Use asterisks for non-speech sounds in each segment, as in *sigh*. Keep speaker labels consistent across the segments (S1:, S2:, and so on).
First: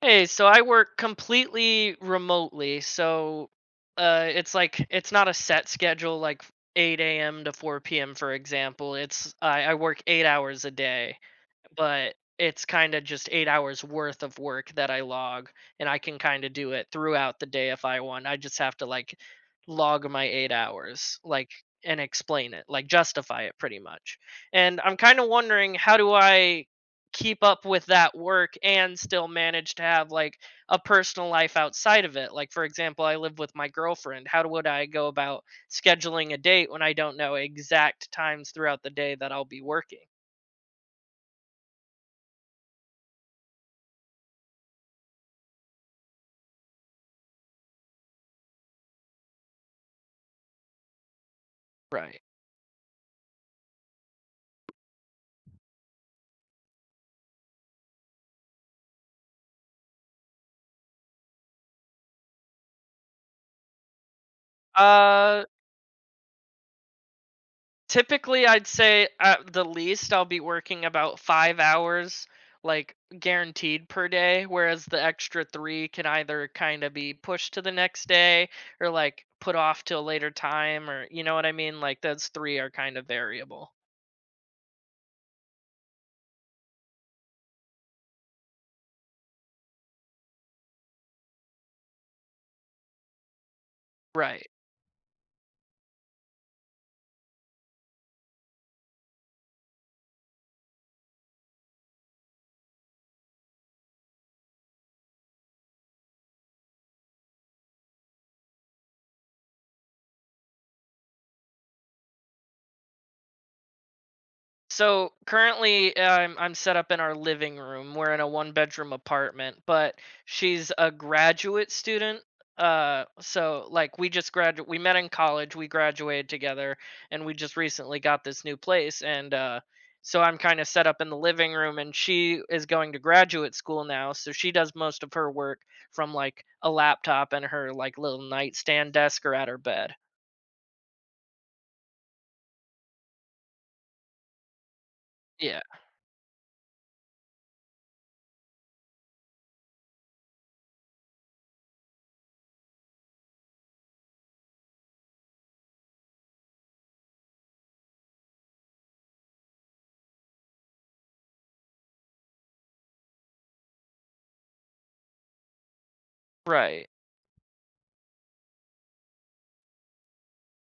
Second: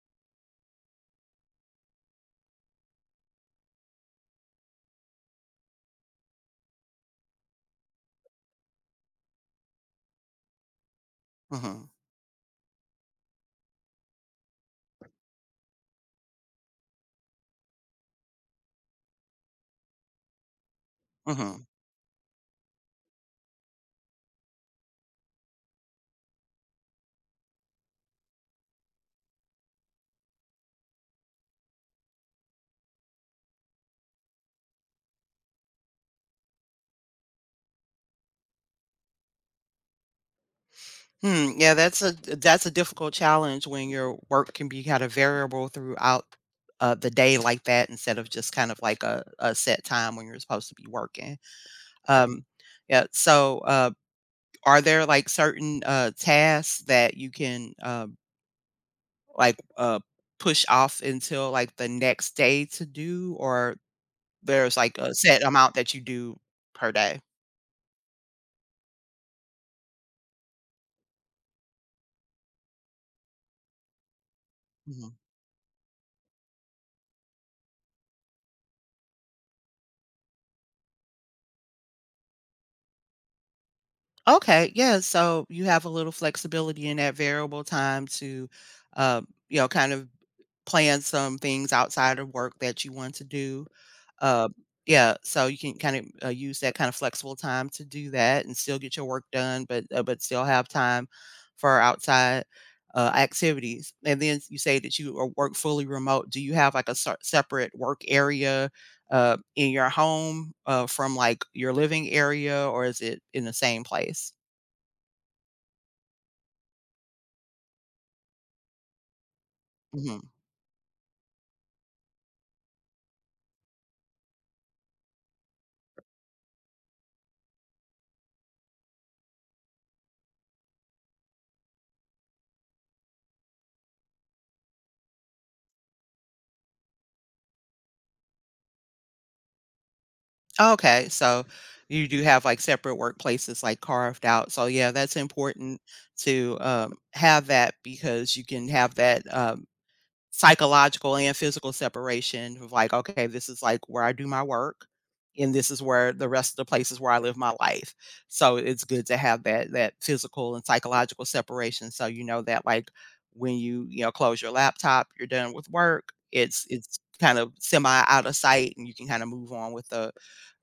S1: Hey, so I work completely remotely, so it's like it's not a set schedule like 8 a.m. to 4 p.m., for example. It's I work 8 hours a day,
S2: Mhm,
S1: but it's kind of just 8 hours worth of work that I log, and I can kind of do it throughout the day if I want. I just have to like log my 8 hours, like,
S2: mhm.
S1: and explain it, like, justify it pretty much. And I'm kind of wondering, how do I keep up with that work and still manage to have like a personal life outside of it? Like, for example, I live with my girlfriend. How would I go about scheduling a date when I don't know exact times throughout the day that I'll be working?
S2: Yeah, that's a difficult challenge when your work can be kind of variable throughout, the day like that instead of just kind of like a set time when you're supposed to be working.
S1: Right.
S2: Um, yeah, so, uh, are there, like, certain, tasks that you can, like, uh, push off until, like, the next day to do, or there's, like, a set
S1: Uh,
S2: amount that you do per day?
S1: Typically, I'd say at the least I'll be working about 5 hours, like, guaranteed per day, whereas the
S2: Mhm.
S1: extra three can either kind of be pushed to the next day or like put off till a later time, or you know what I mean, like those three are kind of variable.
S2: Okay, yeah, so you have a little flexibility in that variable time to, you know, kind of plan some things outside of work that you want to do.
S1: Right.
S2: Um, yeah, so you can kind of use that kind of flexible time to do that and still get your work done, but still have time for outside activities. And then you say that you are work fully remote. Do you have like a separate work area? In your home from like your living area, or is it in the same place?
S1: So currently, I'm set up in our living room. We're in a one bedroom apartment, but
S2: Mhm.
S1: she's a graduate student. So like we just graduated. We met in college. We graduated together, and we just recently got this new place. And so I'm kind of set up in the living room, and she is going to graduate school now. So she does most of her work from like a laptop and her like little nightstand desk or at her bed.
S2: Okay, so you do have, like, separate workplaces, like, carved out. So, yeah, that's
S1: Yeah,
S2: important to, have that because you can have that, psychological and physical separation of like, okay, this is like where I do my work and this is where the rest of the places where I live my life. So it's good to have that physical and psychological separation. So you know that like when you know, close your laptop, you're done with work, it's
S1: right.
S2: it's kind of semi out of sight and you can kind of move on with the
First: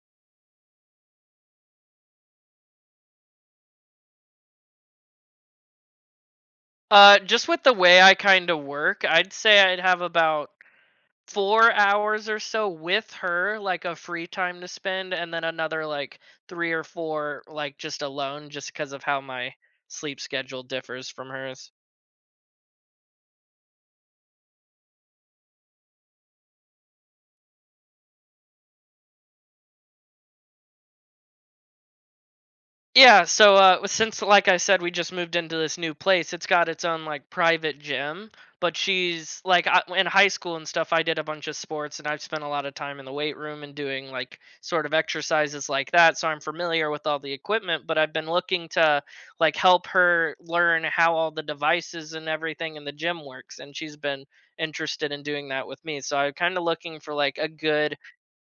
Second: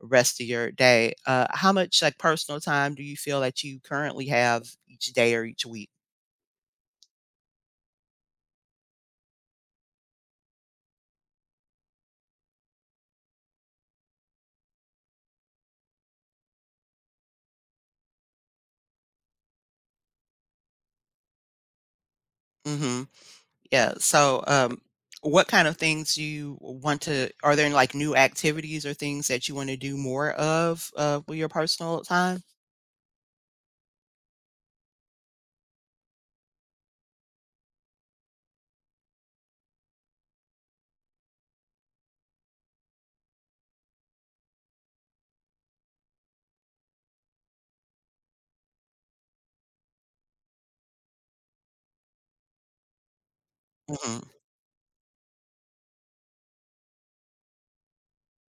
S2: rest of your day. How much like personal time do you feel that you currently have each day or each week?
S1: Just with the way I kind of work, I'd say I'd have about 4 hours or so with her, like a free time to spend, and then another like three or four, like just alone, just because of how my sleep schedule differs from hers.
S2: Mhm. Yeah. So, what kind of things do you want to? Are there like new activities or things that you want to do more of with your personal time?
S1: Yeah, so since like I said, we just moved into this new place, it's got its own like private gym, but in high school and stuff I did a bunch of sports and I've spent a lot of time in the weight room and doing like sort of exercises like that, so I'm familiar with all the equipment, but I've been looking to like help her learn how all the devices and everything in the gym works, and she's
S2: Hmm.
S1: been interested in doing that with me. So I'm kind of looking for like a good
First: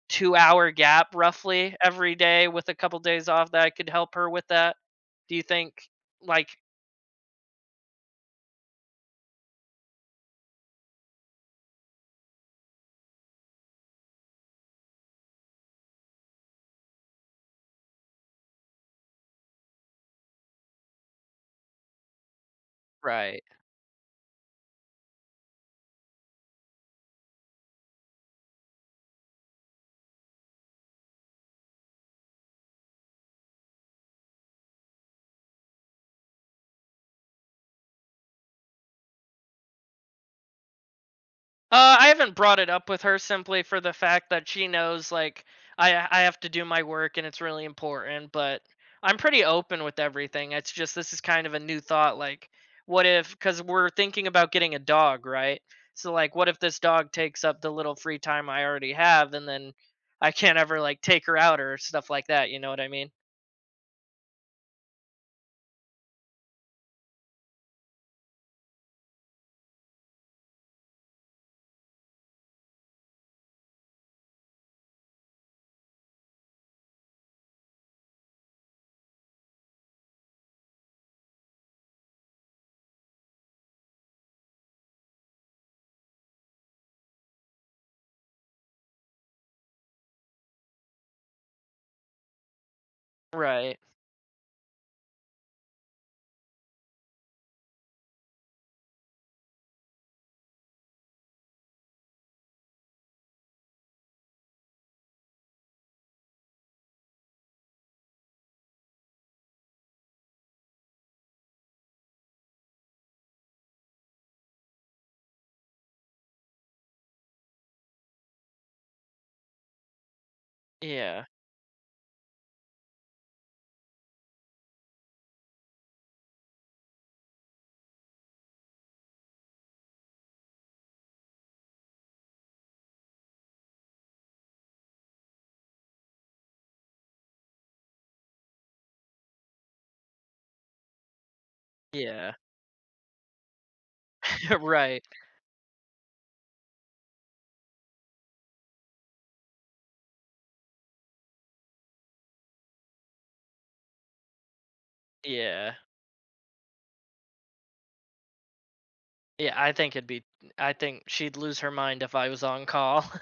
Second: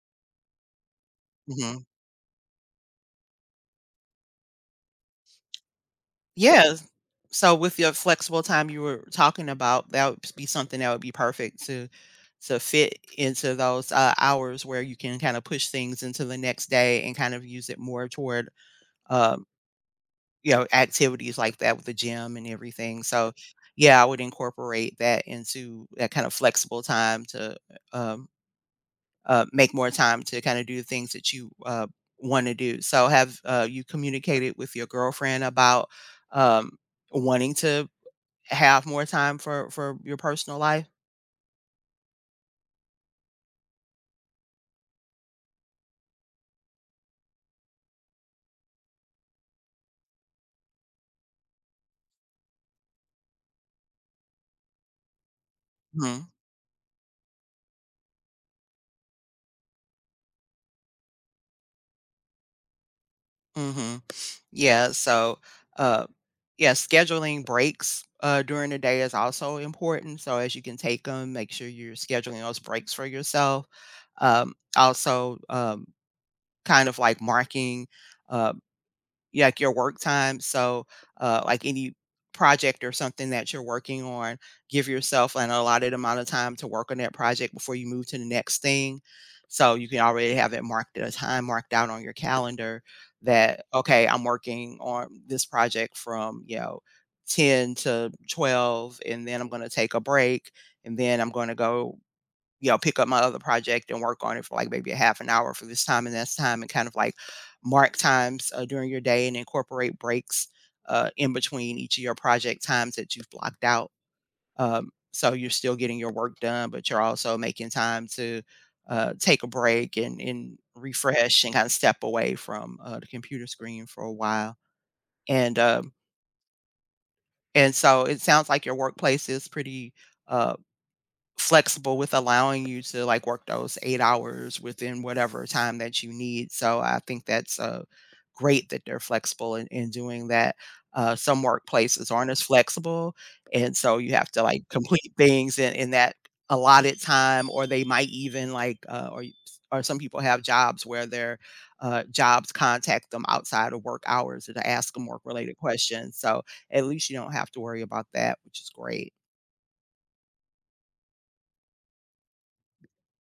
S1: 2-hour gap roughly
S2: Hmm.
S1: every day with a couple days off that I could help her with that. Do you think like
S2: Yeah. So, with your flexible time you were talking about, that would be something that would be perfect to fit into those hours where you can kind of push things into the next day and kind of use it more toward uh, you know, activities like that with the gym and everything. So,
S1: Right.
S2: yeah, I would incorporate that into that kind of flexible time to um, make more time to kind of do the things that you want to do. So, have you communicated with your girlfriend about um, wanting to have more time for your personal life?
S1: I haven't brought it up with her simply for the fact that she knows, like, I have to do my work and it's really important, but I'm pretty open with everything. It's just this is kind of a new thought, like, what if, cuz we're thinking about getting a dog, right? So
S2: Hmm.
S1: like what if this dog takes up the little free time I already have, and then I can't ever like take her out or stuff like that, you know what I mean?
S2: Hmm. Yeah. So. Uh, Yeah, scheduling breaks during the day is also important. So as you can take them, make sure you're scheduling those breaks for yourself. Also, kind of like marking uh, yeah, like your work time. So, like any project or something that you're working on, give yourself an allotted amount of time to work on that project before you move to the next thing. So you can already have it marked at a time marked out on your calendar that,
S1: Right.
S2: okay, I'm working on this project from, you know, 10 to 12, and then I'm going to take a break, and then I'm going to go you know, pick up my other project and work on it for like maybe a half an hour for this time and that's time and kind of like mark times during your day and incorporate breaks in between each of your project times that you've blocked out. So you're still getting your work done, but you're also making time to take a break and
S1: Yeah,
S2: refresh and kind of step away from the computer screen for a while. And um, and so it sounds like your workplace is pretty uh, flexible with allowing you to like work those 8 hours within whatever time that you need. So I think that's, great that they're flexible in doing that. Some workplaces aren't
S1: yeah.
S2: as flexible, and so you have to
S1: *laughs*
S2: like *laughs*
S1: Right,
S2: complete things in that allotted time, or they might even like, or some people have jobs where their, jobs contact them outside of work hours to ask them work-related
S1: yeah,
S2: questions. So at least you don't have to worry about that, which is great.
S1: yeah, I think she'd lose her mind if I was on call. *laughs*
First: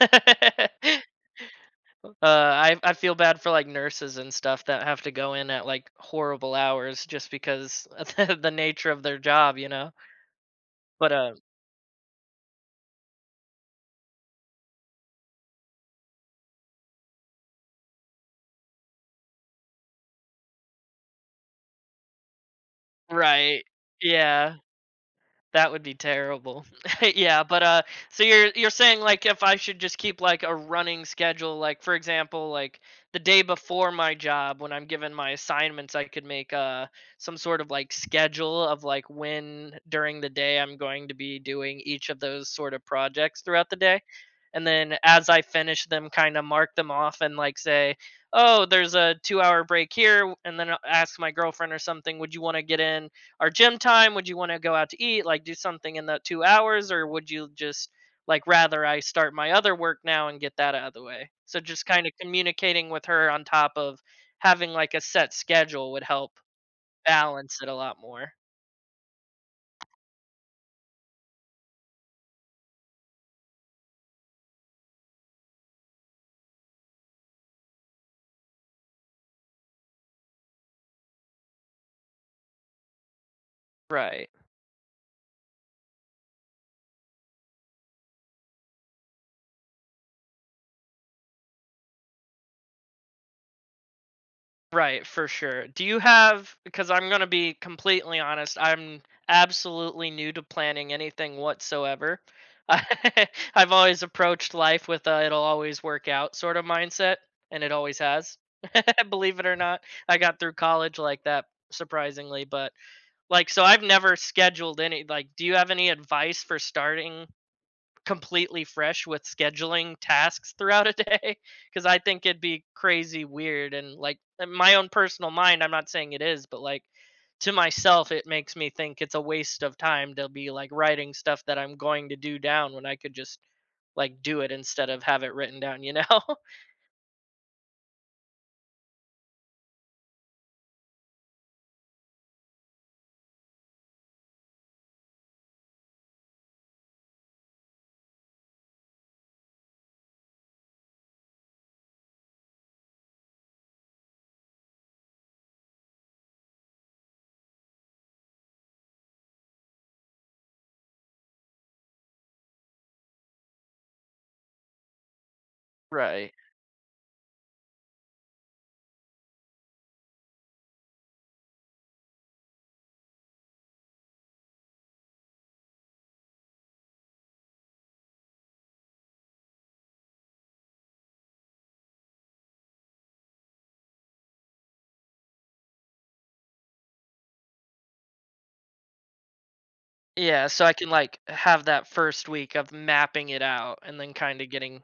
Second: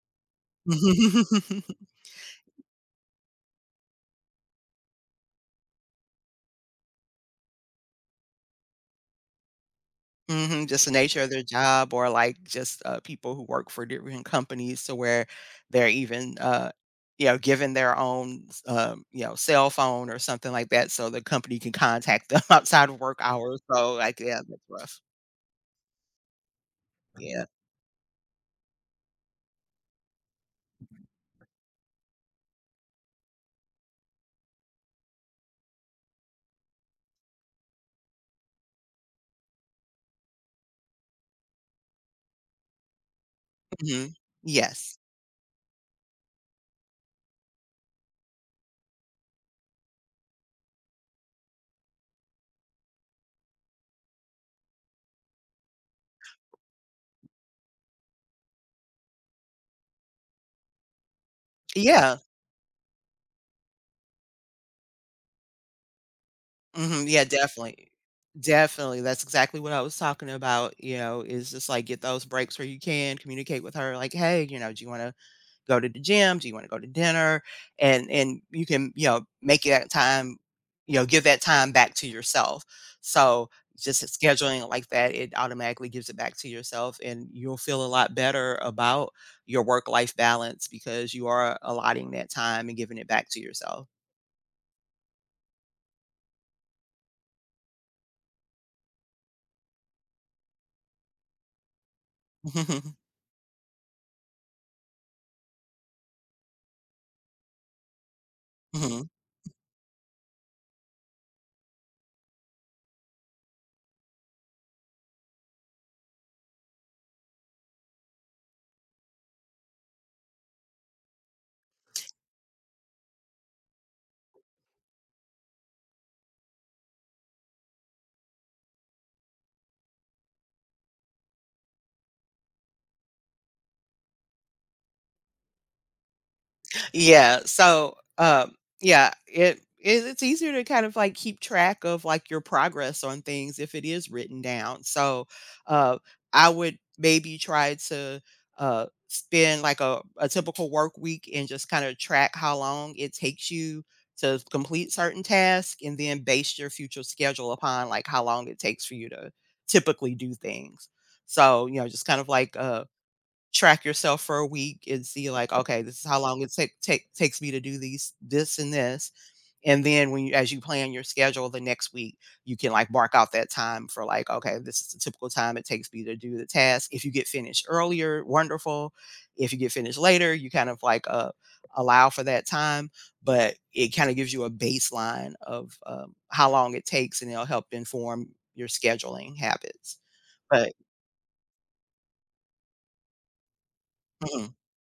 S2: *laughs*
S1: I feel bad for, like, nurses and stuff that have to go in at, like, horrible hours just because *laughs* of the nature of their job, you know?
S2: Mhm, just the
S1: But,
S2: nature of
S1: uh
S2: their job or, like, just, people who work for different companies to where they're even, you know, given their own you know, cell phone or something like that so the company can contact them *laughs* outside of work hours,
S1: Right,
S2: so, like, yeah,
S1: yeah.
S2: that's rough.
S1: That would be terrible. *laughs* Yeah,
S2: Yeah.
S1: but, so you're saying, like, if I should just keep, like, a running schedule, like, for example, like, the day before my job when I'm given my assignments, I could make, some sort of, like, schedule of, like, when during the day I'm going to be doing each of those sort of projects throughout the day,
S2: Mhm.
S1: and then
S2: Yes.
S1: as I finish them, kinda mark them off and, like, say, "Oh, there's a 2-hour break here," and then I'll ask my girlfriend or something, "Would you wanna get in our gym time? Would you want to go out to eat, like do something in the 2 hours, or would you just like rather I start my other work now and get that out of the way?" So just kind of
S2: Yeah.
S1: communicating with her on top of having like a set schedule would help
S2: Mhm, yeah,
S1: balance it a
S2: definitely.
S1: lot more.
S2: Definitely, that's exactly what I was talking about, you know, is just, like, get those breaks where you can, communicate with her, like, "Hey, you know, do you wanna go to the gym? Do you want to go to dinner?" And you can, you know, make that time, you know, give that time back to yourself. So just
S1: Right.
S2: scheduling it like that, it automatically gives it back to yourself and you'll feel a lot better about your work life balance because you are allotting that time and giving it back to yourself.
S1: Right, for sure. Do you have Because I'm gonna be completely honest, I'm absolutely new to planning anything whatsoever. *laughs*
S2: *laughs*
S1: I've always approached life with a "it'll always work out" sort of mindset, and it always has. *laughs*
S2: Mhm.
S1: Believe it or not, I got through college like that, surprisingly, but, like, so I've never scheduled any like, do you have any advice for starting completely fresh with scheduling tasks throughout a day, because I think it'd be crazy weird, and like in my own personal mind, I'm not saying it is, but like to myself it makes me think it's a waste of time to be like writing stuff that I'm going to do down when I could just like do it instead of have it written down, you know? *laughs*
S2: Yeah, so, yeah, it's easier to kind of, like, keep track of, like, your progress on things if it is written down, so, uh, I would maybe try to, spend, like, a typical work week and just kinda track how long it takes you to complete certain tasks and then base your future schedule upon, like, how long it takes for you to typically do things. So, you know, just kind of like, track yourself for a week and see like, okay, this is how
S1: Right.
S2: long it takes me to do these this and this. And then when you as you plan your schedule the next week, you can like mark out that time for like, okay, this is the typical time it takes me to do the task. If you get finished earlier, wonderful. If you get finished later, you kind of like allow for that time, but it kind of gives you a baseline of how long it takes and it'll help inform your scheduling habits.
S1: Yeah, so I
S2: But
S1: can, like, have that first week of mapping it out and then kinda getting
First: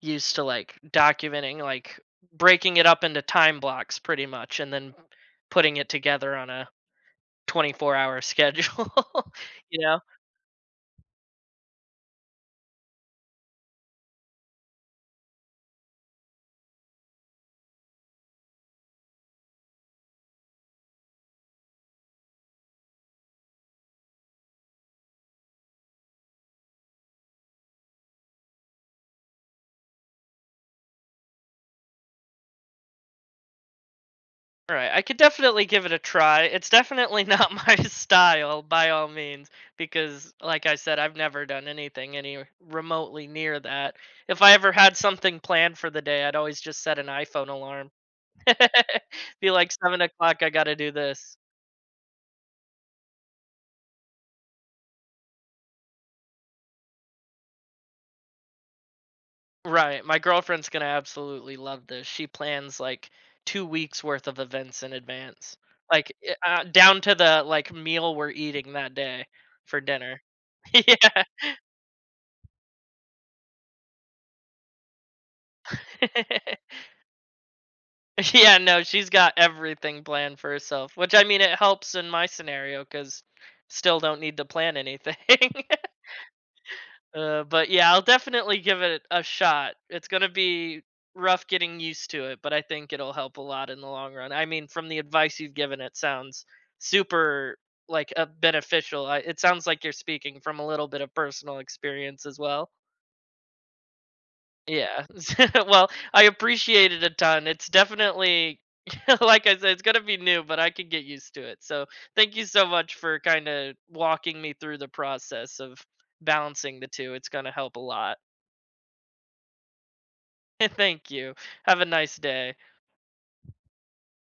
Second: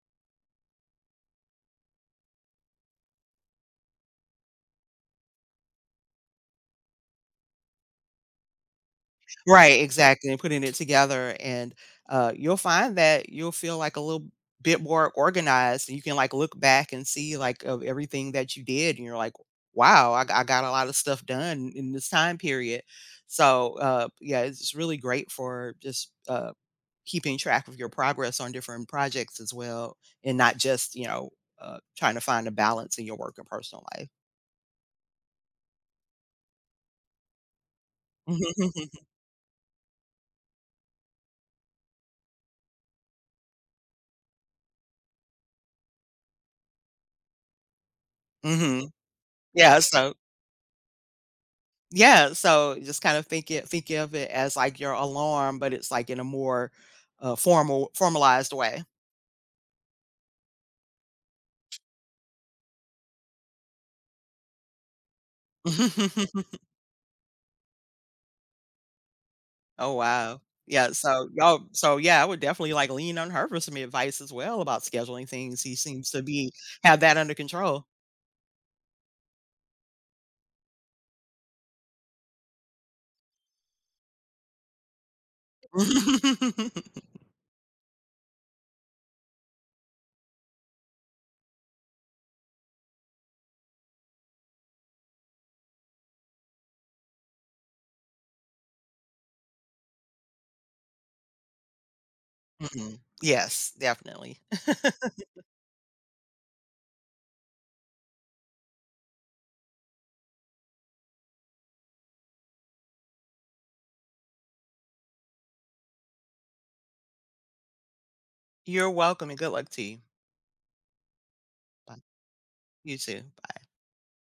S1: used to, like, documenting, like, breaking it up into time blocks pretty much, and then putting it together on a 24-hour schedule, *laughs* you
S2: right,
S1: know?
S2: exactly, and putting it together, and, you'll find that you'll feel, like, a little bit more organized, and you can, like, look back and see, like, of everything that you did, and you're like, "Wow, I got a lot of stuff done in this time period." So, yeah, it's really great for just, keeping track of your progress on different projects as well, and not just, you know, trying to find a balance in your work and personal life.
S1: Right, I could definitely give it a try. It's definitely not *laughs* my style by all
S2: *laughs*
S1: means because, like I said, I've never done anything any remotely near that. If I ever had something planned for the day, I'd always just set an iPhone alarm.
S2: Mhm.
S1: *laughs* Be like
S2: Yeah,
S1: 7
S2: so
S1: o'clock, I gotta do this.
S2: Yeah, so just kind of think of it as like your alarm, but it's like in a more, formalized way.
S1: Right, my girlfriend's gonna absolutely love this. She plans, like, 2 weeks worth of events in advance. Like,
S2: *laughs*
S1: down to the, like, meal we're eating that day for
S2: Oh,
S1: dinner.
S2: wow.
S1: *laughs*
S2: Yeah,
S1: Yeah.
S2: so y'all so Yeah, I would definitely, like, lean on her for some advice as well about scheduling things. He seems to be
S1: *laughs*
S2: have that under control.
S1: Yeah, no, she's got everything planned for herself, which, I mean, it helps in my scenario, cause still don't need to plan anything. *laughs*
S2: *laughs*
S1: But yeah, I'll definitely give it a shot. It's gonna be rough getting used to it, but I think it'll help a lot in the long run. I mean, from the advice you've given, it sounds super, like, beneficial. It sounds like you're speaking from a little bit of personal experience as well.
S2: Mhm. Yes, definitely.
S1: Yeah. *laughs* Well, I appreciate it a ton. It's definitely, *laughs* like I said, it's gonna be new, but I can get used to it. So thank you so much for kind of walking me through the process of balancing the two. It's gonna help a lot.
S2: You're welcome and good luck to you.
S1: *laughs* Thank you. Have a
S2: Bye.
S1: nice day.
S2: You too. Bye.